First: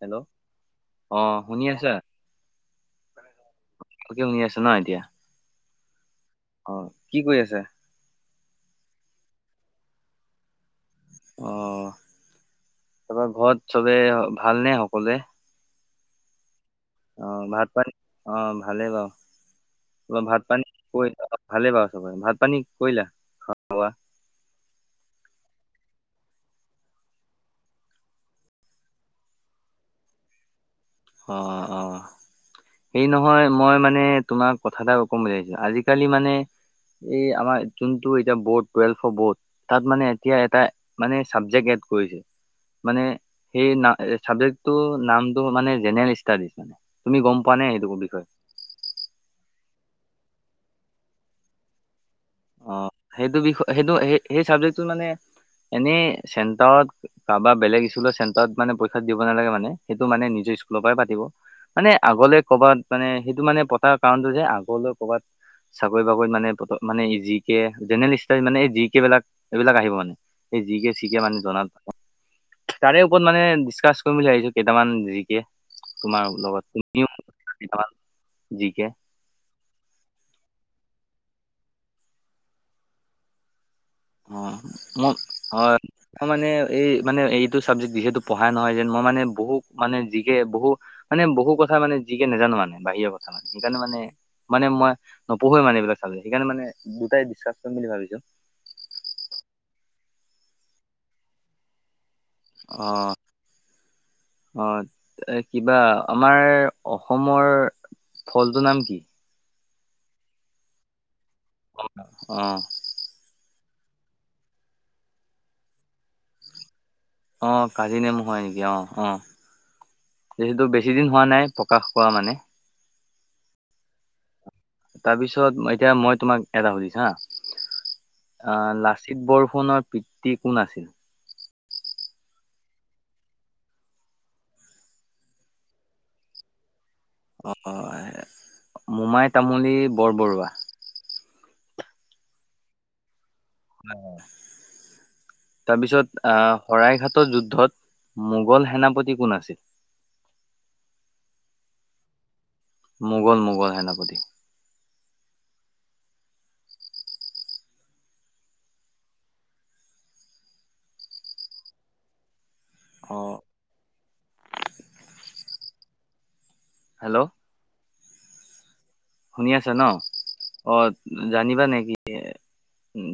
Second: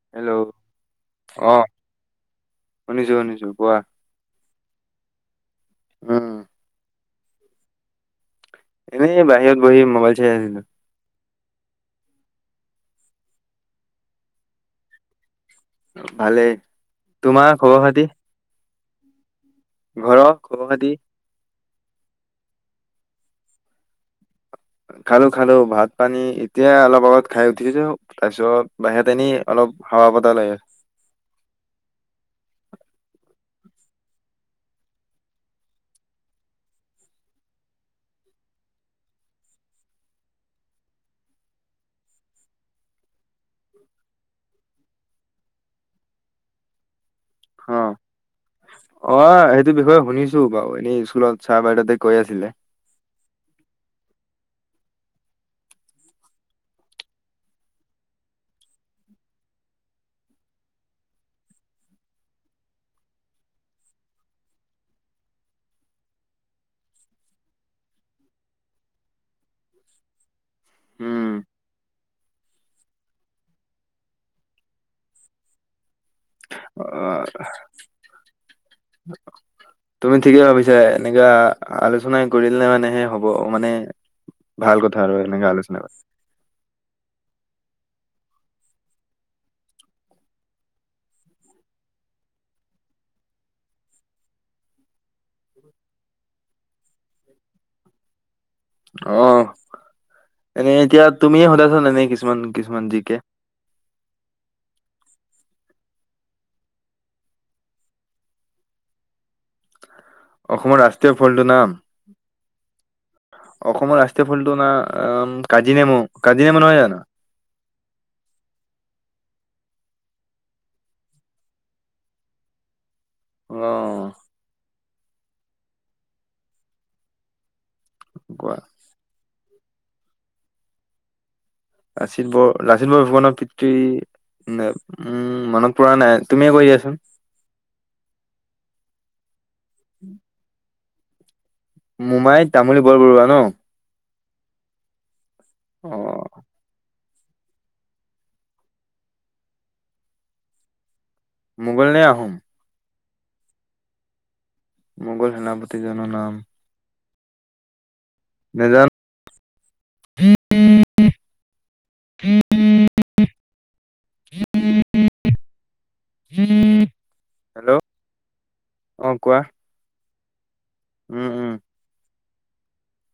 Hello, ' অ শুনি আছাঁ? শুনিছো শুনিছো কোৱা শুনি আছে ন এতিয়া? উম অ কি কৰি আছা? এনেই বাহিৰত বহি মোবাইল চাই আছিলো। অ' তাৰপৰা ঘৰত চবে ভালনে সকলোৱে? ভালে। অ' ভাত পাই অ' ভালেই বাৰ। ত ঘৰৰ ভাত খবৰ পানী খাতি ক ভালেই বাৰু চবৰে ভাত পানী কৰিলা খোৱা। খালোঁ, খালোঁ। ভাত পানী এতিয়া অলপ আগত খাই উঠিছোঁ, তাৰপিছত বাহিৰত এনেই অলপ হাৱা বতাহ লাগে অ', অ', অ'। হেই নহয়, মই মানে তোমাক কথা এটা কম বুলি ভাবিছোঁ। আজিকালি মানে এই আমাৰ কিন্তু এতিয়া বৰ্ড, টুৱেলভৰ বৰ্ড, তাত মানে এতিয়া এটা, মানে চাবজেক্ট এট কৰিছে। মানে সেই না চাবজেক্টটো নামটো মানে জেনেৰেল ষ্টাডিজ মানে, তুমি গম পোৱা নে এইটো বিষয়ে? স বিষয় শুনিছো বাৰ এনেই স্কুলত চাহ বাইদউতে‌ অ' সেইটো বিষয় সেইটো স সেই চাবজেক্টটো মানে এনে চেণ্টাৰত কাৰোবাৰ বেলেগ স্কুলৰ চেণ্টাৰত মানে পইক্ষা দিব নালাগে মানে সেইটো মানে নিজে স্কুলৰ পৰাই পাতিব। মানে আগলে কৰ'ৰবাত মানে সেইটো মানে পতাৰ কাৰণটো যে আগলৈ কৰ'বাত চাকৰি বাকৰিত মানে মানে জি কে জেনেৰেলষ্টড মানে এই জি কে বিলাক এইবিলাক আহিব মানে এই জি কে চি কে উম মানে জনে। তাৰে ওপৰত মানে ডিচকাছ কৰিম বুলি ভাবিছো কেইটামান জিকে তোমাৰ লগত তোমাৰ অ' কেইটামান জি কে তুমি ঠিকেই ভাবিছা। ছে এনেকুৱা আলোচনা কৰিলে মানে হে হ'ব মানে অ' ভাল কথা ম আৰু এনেকে আলোচনা অ' মানে এই মানে এই চাবজে্ যিহু পঢ়া নহয় যেন মইানে বহু মানে জিকে বহু মানে বহু কথা মানে যিকে নাজানো। মানে বাহিৰৰ কথা মানে সেইকাৰণে মানে মানে মই নঢ়ুৱে মানে এইবিলাক চালো সেইকাৰণে মানে দুটাই বিশ্বাস ম বুলি ভাবিছো। অ' এনেই এতিয়া তুমিয়ে সোধাইছ এনে কি কি্মন কিৃষ্মানমানজি অ', কে। অ', এ কিবা আমাৰ অসমৰ ফলটো নাম কি? অসমৰ ৰাষ্ট্ৰীয় ফলটো নাম? অ', অসমৰ ৰাষ্ট্ৰীয় ফলটো না কাজিনেমু কাজিনেমু নহয় জানো? অ' কাজি নেম হয় নেকি অ' অ'। যিহেতু বেছি দিন হোৱা নাই প্ৰকাশ কৰা মানে। আহ। তাৰপিছত এতিয়া মই তোমাক এটা সুধিছ হা অ কোৱা লাচিত বৰফ ফোনৰ পিতৃ কোন আছিল? লাচিত ব লাচন বৰ ফুকানৰ পিতৃ উম মনত পৰা নাই তুমিয়ে কৈ দিয়াচোন। অ' মোমাই তামলী বৰবৰুৱা। মোমাই তামলী বৰবৰুৱা ন? অ তাৰপিছত আহ শৰাই ঘাট যুদ্ধত মোগল সেনাপতি কোন আছিল? মোগল নে আহ আহোম? মোগল মোগল হে নাপতি? মোগল সেনাপতি জন নাম? নজানো। উম। অ'। হেল্ল! হেল্ল! অ কোৱা শুনি আছা ন! অ', উম উম জানিবা নেকি তিয়া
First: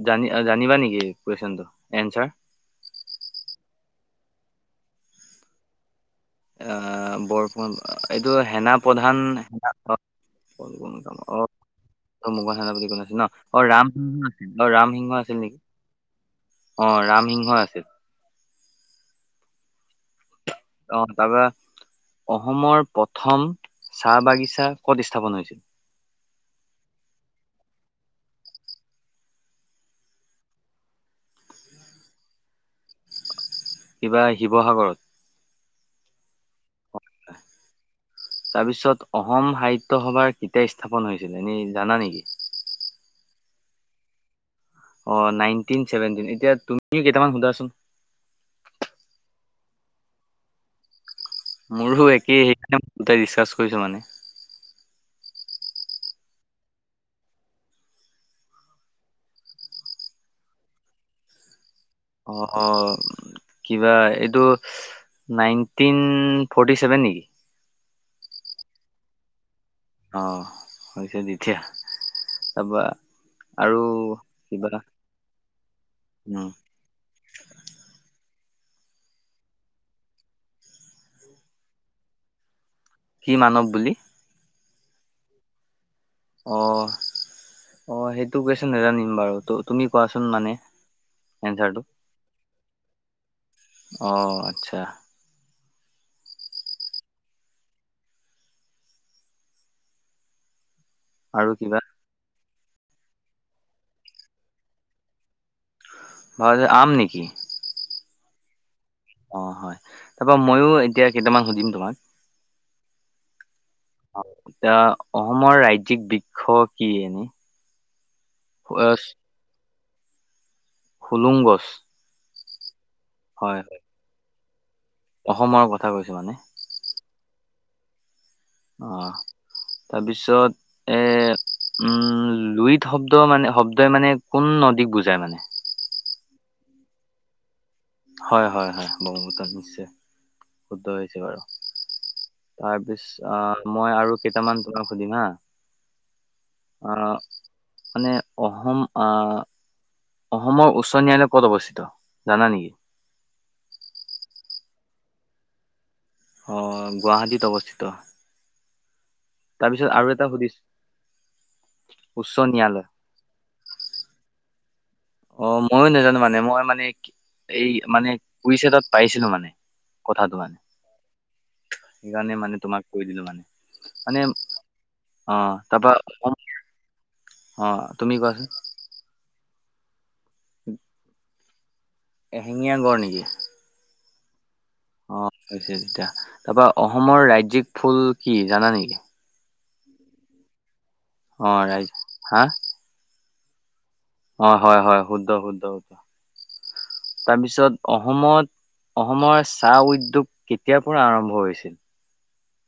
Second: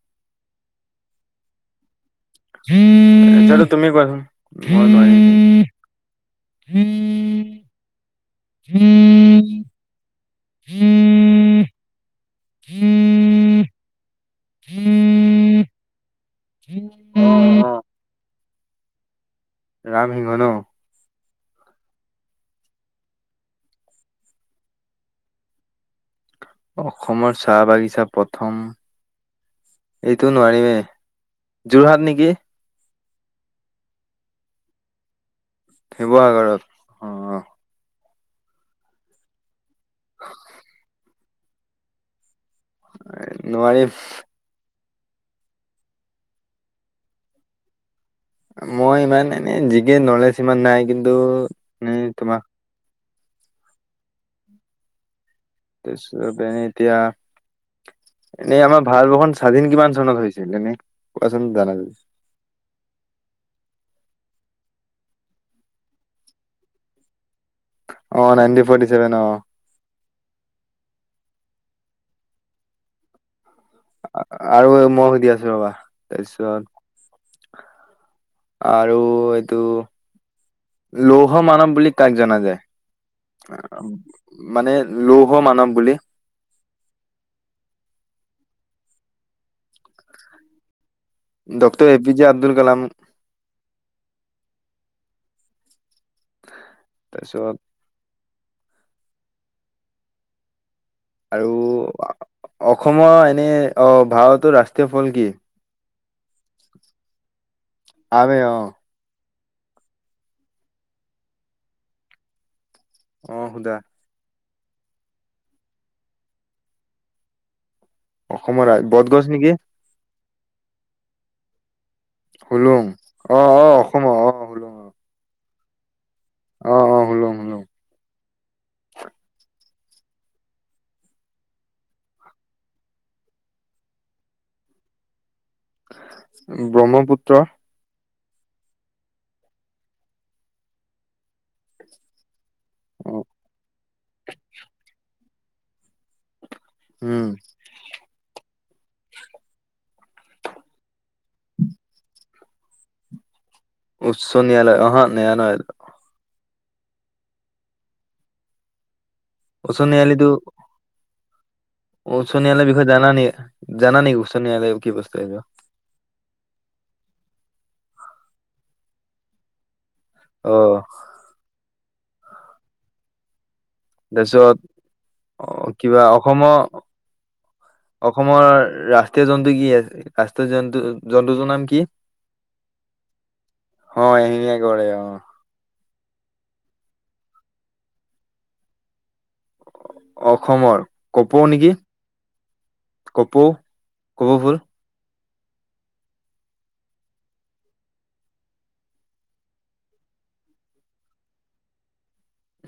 জানি-জানিবা নেকি কুৱেশচনটো, এনচাৰ। জানো, তুমিয়ে কোৱাচোন, মই নোৱাৰিম। অ', বৰফুকন, এইটো সেনাপ্ৰধান কোন, কোন কাম অ', মোগল সেনাপতি কোন আছিল ন! অ', ৰাম িংহ আছিল অ' ৰামসিংহ আছিল নেকি নোৱাৰিম অ ৰামসিংহ অ' আছিল। ৰাম সিংনো? অ তাৰপৰা অসমৰ প্ৰথম চাহ বাগিচা কত স্থাপন হৈছিল? অসমৰ চাহ বাগিছা প্ৰথম এইটো নোৱাৰিমেই যোৰহাট নেকি? কিবা শিৱসাগৰত? শিৱসাগৰত অ'। তাৰপিছত অসম সাহিত্য সভাৰ কেতিয়া স্থাপন হৈছিল এনে জানা নেকি? এ, নোৱাৰিফ। অ', নাইনটিন চেভেনটিন, এতিয়া তুমি কেইটামান সোধাচোন। মই ইমান এনে জিদিয়ে নলেজ সিমান নাই কিন মোৰো একেই একদম, এতিয়া ৰিচাৰ্জ কৰিছো মানে। [unintelligible] এতিয়া। এনেই আমাৰ ভাৰতবৰ্ষ স্বাধীন কিমান চনত হৈছিল এনেই, কোৱাচোন জানা যদি। অ', অ'। কিবা এইটো, নাইনটিন ফৰ্টিচেভেন নেকি? অ', নাইনটি ফৰ্টিচেভেন অ'। অ', হৈছে তেতিয়া, তাৰপা আৰু মই সুধি আছো ৰবা, উম তাইছত আৰু এইটো, লৌহমানৱ বুলি কাক জনা যায়? কি মানৱ বুলি মানে লৌহমানৱ বুলি। অ', অ', সেইটো কোৱেশন নেজানিম বাৰু। ত তুমি কোৱাচোন মানে, এনচাৰটো। Doctor A P J Abdul Kalam অ'। চ্ছা। তাইছত। আৰু অসম, এনে অ', ভাৰতৰ ৰাষ্ট্ৰীয় ফল কি? ভাৱত আম নেকি! আমে অ'। অ', হয়। তাপা ময়ো এতিয়া কেইটামান সুধিম তোমাক। অ' সুদা। এতিয়া অসমৰ ৰাজ্যিক বৃক্ষ কি? অসমৰ ৰা অ, বটগছ নিকি! হুলুং গছ। হুলুং, অ', হয় অ', হয় অসমৰ, অ', অ', হুলুং অ'। অসমৰ কথা কৈছো মানে। অ', অ', হুলুং, হুলু্ং। অ'। তাপিছত এ। উম, লুইত শব্দ মানে শব্দই মানে কোন নদীক বুজায় মানে? ব্ৰহ্মপুত্ৰ। হয়, হয়, হয়, ব্ৰহ্মপুত্ৰ নিশ্চয়। শুদ্ধ হৈছে বাৰু। অ তাৰপিছত, মই আৰু কেইটামান তোমাক সুধিম হাঁ। আ উম মানে অসম আ ক'ত অৱস্থিত, জানা নেকি? উচ্চ ন্যায়ালয়ত [inaudible] অ' গুৱাহাটীত অৱস্থিত। উচ্চ তাৰপিছত আৰু ন্যায়ালয়টো এটা সুধিছ উচ্চ ন্যায়ালয়ৰ বিষয়ে জানা নি? জানা নি উচ্চ ন্যায়ালয় কি [unintelligible] অ' মইয়ো নাজানো মানে মই মানে এই মানে কুইচ এটাত পাইছিলোঁ মানে। কথাটো অ [unintelligible] সেইকাৰণে মানে তোমাক কৈ দিলোঁ মানে। মানে অ [inaudible] তাৰপা কিবা অসম, অসমৰ অ তুমি অসমৰ কোৱাচোন ৰাষ্ট্ৰীয় জন্তু কি? ৰাষ্ট্ৰীয় জন্তু জন্তুটোৰ নাম কি? এশিঙীয়া গড় নিকি? অ', এশিঙীয়া অ', হৈছে তেতিয়া। তাৰপা অসমৰ ৰাজ্যিক ফুল কি জানা নেকি? অসমৰ? কপৌ অ', নেকি ৰাইট। হাঁ? কপৌ। কপৌ ফুল অ', হয়, হয়, শুদ্ধ শুদ্ধ, শুদ্ধ। তাৰপিছত অসমত অসমৰ চাহ উদ্যোগ কেতিয়াৰ পৰা আৰম্ভ হৈছিল?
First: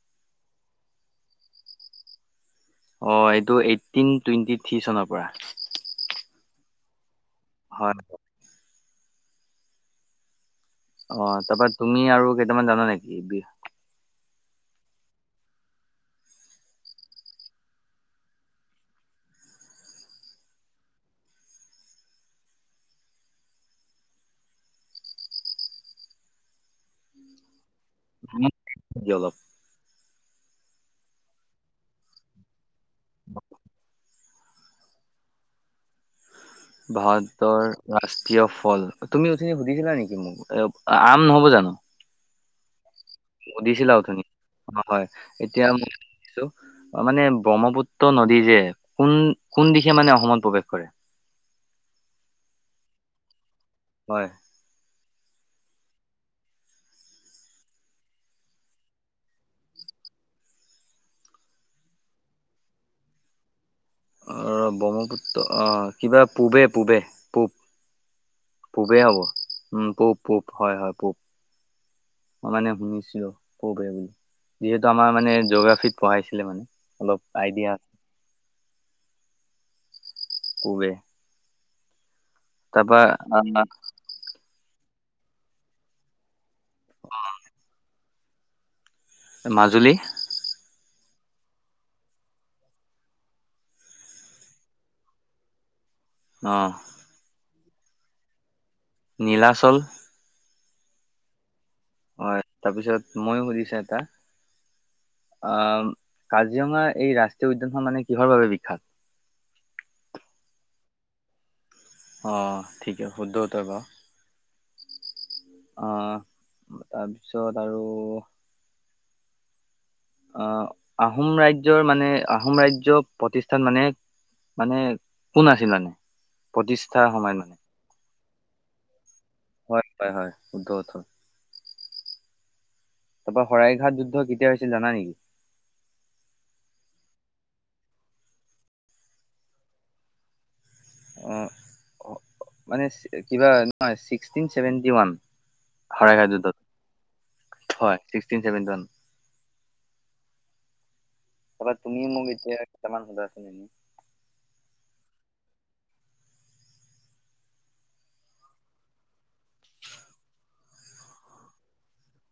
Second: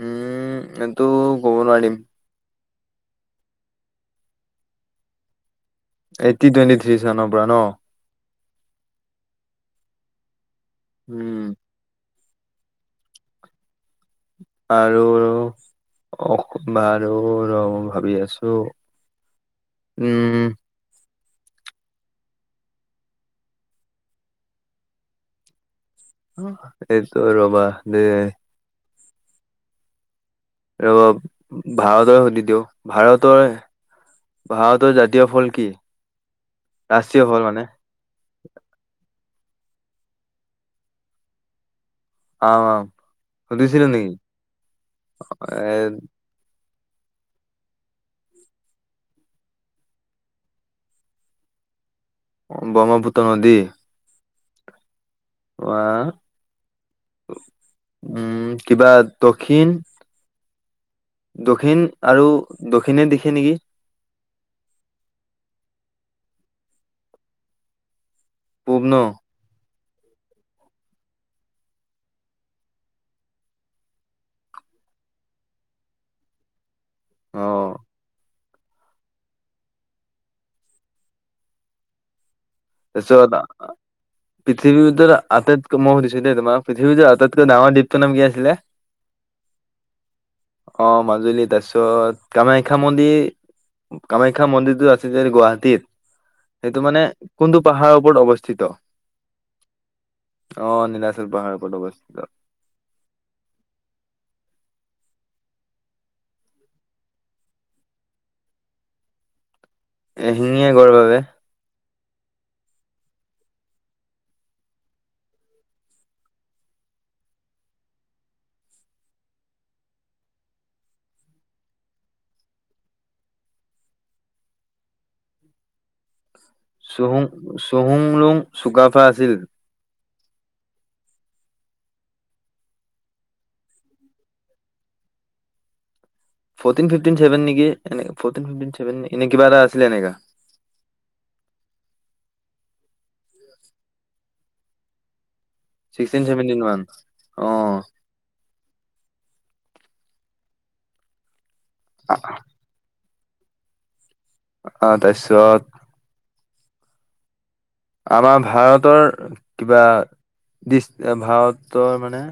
উমম এইটো ক'ব নোৱাৰিম। অ' এইটো এইটটিন টুৱেণ্টি থ্ৰী চনৰ পৰা। এইটটি টুৱেণ্টি থ্ৰী চাননৰ পৰা ন? হয় অ' উম তাৰপা তুমি আৰু কেইটামান জানা নেকি বি আৰু ৰই ভাবি আছো। উম। এইটো ৰ'বা দে জবা ৰব ভাৰতৰে সুধি দিওঁ ভাৰতৰ ভাওতৰ জাতীয় ফল কি? ৰাষ্ট্ৰীয় ফল মানে ভাৰতৰ ৰাষ্ট্ৰীয় ফল তুমি িনি সুধিছিলা নেকি মোক আম নহব জানো? অম সধছিল ধনি অ' হয় এতিয়া এ মইছো মানে ব্ৰহ্মপুত্ৰ নদী যে কোন কোন দিশে মানে অসমত প্ৰৱেশ কৰে? [inaudible] অ' ব্ৰহ্মপুত্ৰ নদী? হয়। আহ? উম কিবা দক্ষিণ দক্ষিণ আৰু দক্ষিণে দিখে নেকি? অ' ব্ৰহ্মপুত্ৰ আহ কিবা পূবে পূবে পূব। পূব ন পূবেই হ'ব উম পূব পূব হয় হয় পব ম মানে শুনিছিলো ক বুলি যিহেতু আমাৰ মানে জঅগ্ৰাফিত পঢ়াইছিলে মানে। অলপ অ আইডিয়াছে পূবে। তাৰপা তত আহ পৃথিৱী আটাইতকৈ ম সু দিছো দেই তোাৰ পৃথিৱীটোৰ আটাইতকৈ ডাঙৰ দীপ্ত নাম কি আছিলে? মাজুলী। অ মাজুলী তাৰ পিছত কামাখ্যা মন্দিৰ কামাখ্যা মন্দিৰো আছে যে গুৱাহাটীত। অ সেইটো মানে কোনটো পাহাৰৰ ওপৰত অৱস্থিত? নীলাচল অ' নীলাচল পাহাৰ। অ' তাৰপিছত মইো সুধিছা এটা। আহ কাজিৰঙা এই ৰাষ্ট্ৰীয় উদ্যানখন মানে কিহৰ বাবে বিখ্যাত? [inaudible] এশিঙীয়া গড়ৰ বাবে। অহ ঠিকে, শুদ্ধ উত্তৰ বাৰু। অহ, তাৰপিছত আৰু অহ আহোম ৰাজ্যৰ মানে, আহোম ৰাজ্য প্ৰতিষ্ঠান মানে মানে, কোন আছিল মানে? প্ৰতিষ্ঠাৰ চহুম সময়ত মানে চহুম লোম চুকাফা আছিল। হয় হয় হয় শুদ্ধ উত। তাৰ পৰাৰা শৰাইঘাট যুদ্ধ কেতিয়া হৈছিল জানা নেকি? ভ নেকি ফভ ননে কিবাটা আছিলে এনেকা। অ' মানে কিবা নহয় ছিক্সটিন চেভেটি ওৱান। হয়, ছিক্সটিন হয়, যুদ্ধত। ছেভেনটিন মান অ হয় ফিভটিন চেভেন্টী ওৱান। কবাত তুমি মোক এতিয়া কেইটামান সোধা। অহ তাৰপিছত। আমাৰ ভাৰতৰ কিবা ডিচ ভাৰতৰ মানে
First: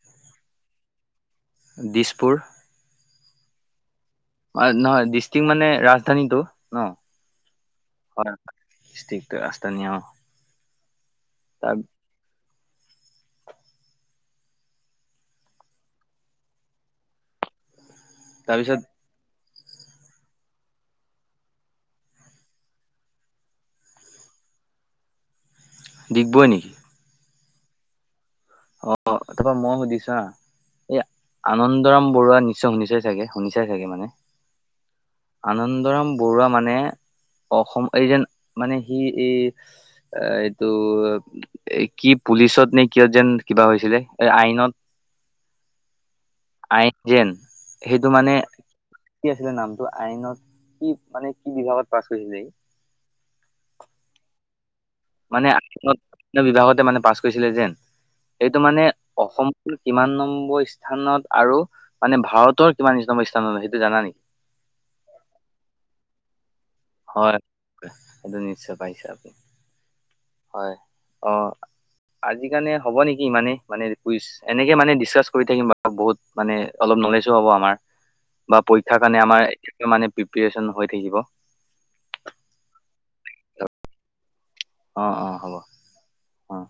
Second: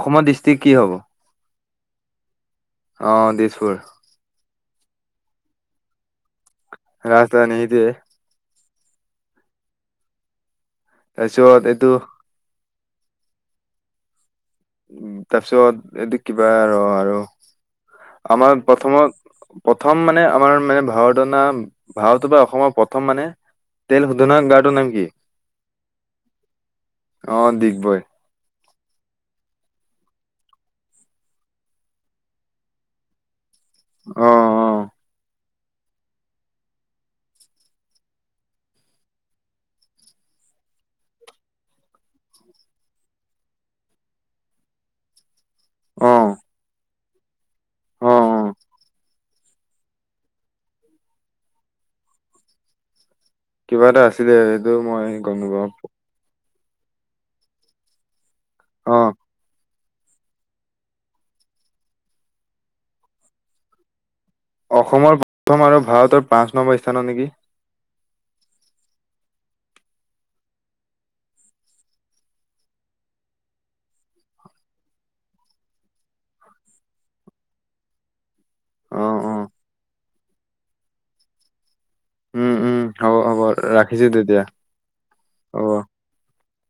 অসমৰ ডিষ্ট্ৰিক কি হ'ব। দিছপুৰ। অহ, দিছপুৰ। নহয়, ডিষ্ট্ৰিক মানে ৰাজধানীটো ন, ৰাজধানী সেইটোৱে হয় হয়। ডিষ্ট্ৰিক ৰাজধানী অহ। তাৰপিছত এইটো উম, তাৰপিছত এইটো কিবা ৰ আৰু। আমাৰ তাৰপিছত প্ৰথমত প্ৰথম মানে আমাৰ মানে ভাৰত অনা, ভাৰতৰ বা অসমৰ প্ৰথম মানে তেল শোধনৰ গাৰটোৰ নাম কি? ডিগবৈ নেকি? অহ, ডিগবৈ। অহ, তাৰপৰা মই সুধিছোঁ বা। এই আনন্দৰাম বৰুৱা নিশ্চয় শুনি চাই চাগে? শুনি চাই চাগে মানে, অ', অ', আনন্দৰাম বৰুৱা মানে অসম এই যেন মানে সি, এই এইটো কি পুলিচত নে কিয় যেন কিবা হৈছিলে, এই আইনত। অহ। আইন যেন, সেইটো মানে কি আছিলে নামটো। আইনত কি মানে কি বিভাগত পাছ কৰিছিলে সি? কিবা এটা আছিলে। এইটো মই গম মানে নাপাওঁ আইনত বিভাগতে মানে পাছ কৰিছিলে যেন, এইটো মানে অ', অসম কিমান নম্বৰ স্থানত আৰু মানে ভাৰতৰ কিমান নম্বৰ স্থানত সেইটো জানা নেকি? অসমৰ প্ৰথম আৰু ভাৰতৰ পাঁচ নম্বৰ স্থানত নেকি। হয় সেইটো নিশ্চয় পাইছে আপুনি, হয় অহ। আজি কাৰণে হ'ব নেকি, ইমানেই মানে কুইচ এনেকে মানে ডিচকাচ কৰি থাকিম বাৰু বহুত মানে অলপ নলেজো হ'ব আমাৰ। বা পৰীক্ষাৰ কাৰণে অ', আমাৰ অ'। মানে এই মানে প্ৰিপেয়েচন হৈ থাকিব। উম', উম' হ'ব হ'ব ৰাখিছোঁ তেতিয়া। অ', অ' হ'ব অ'।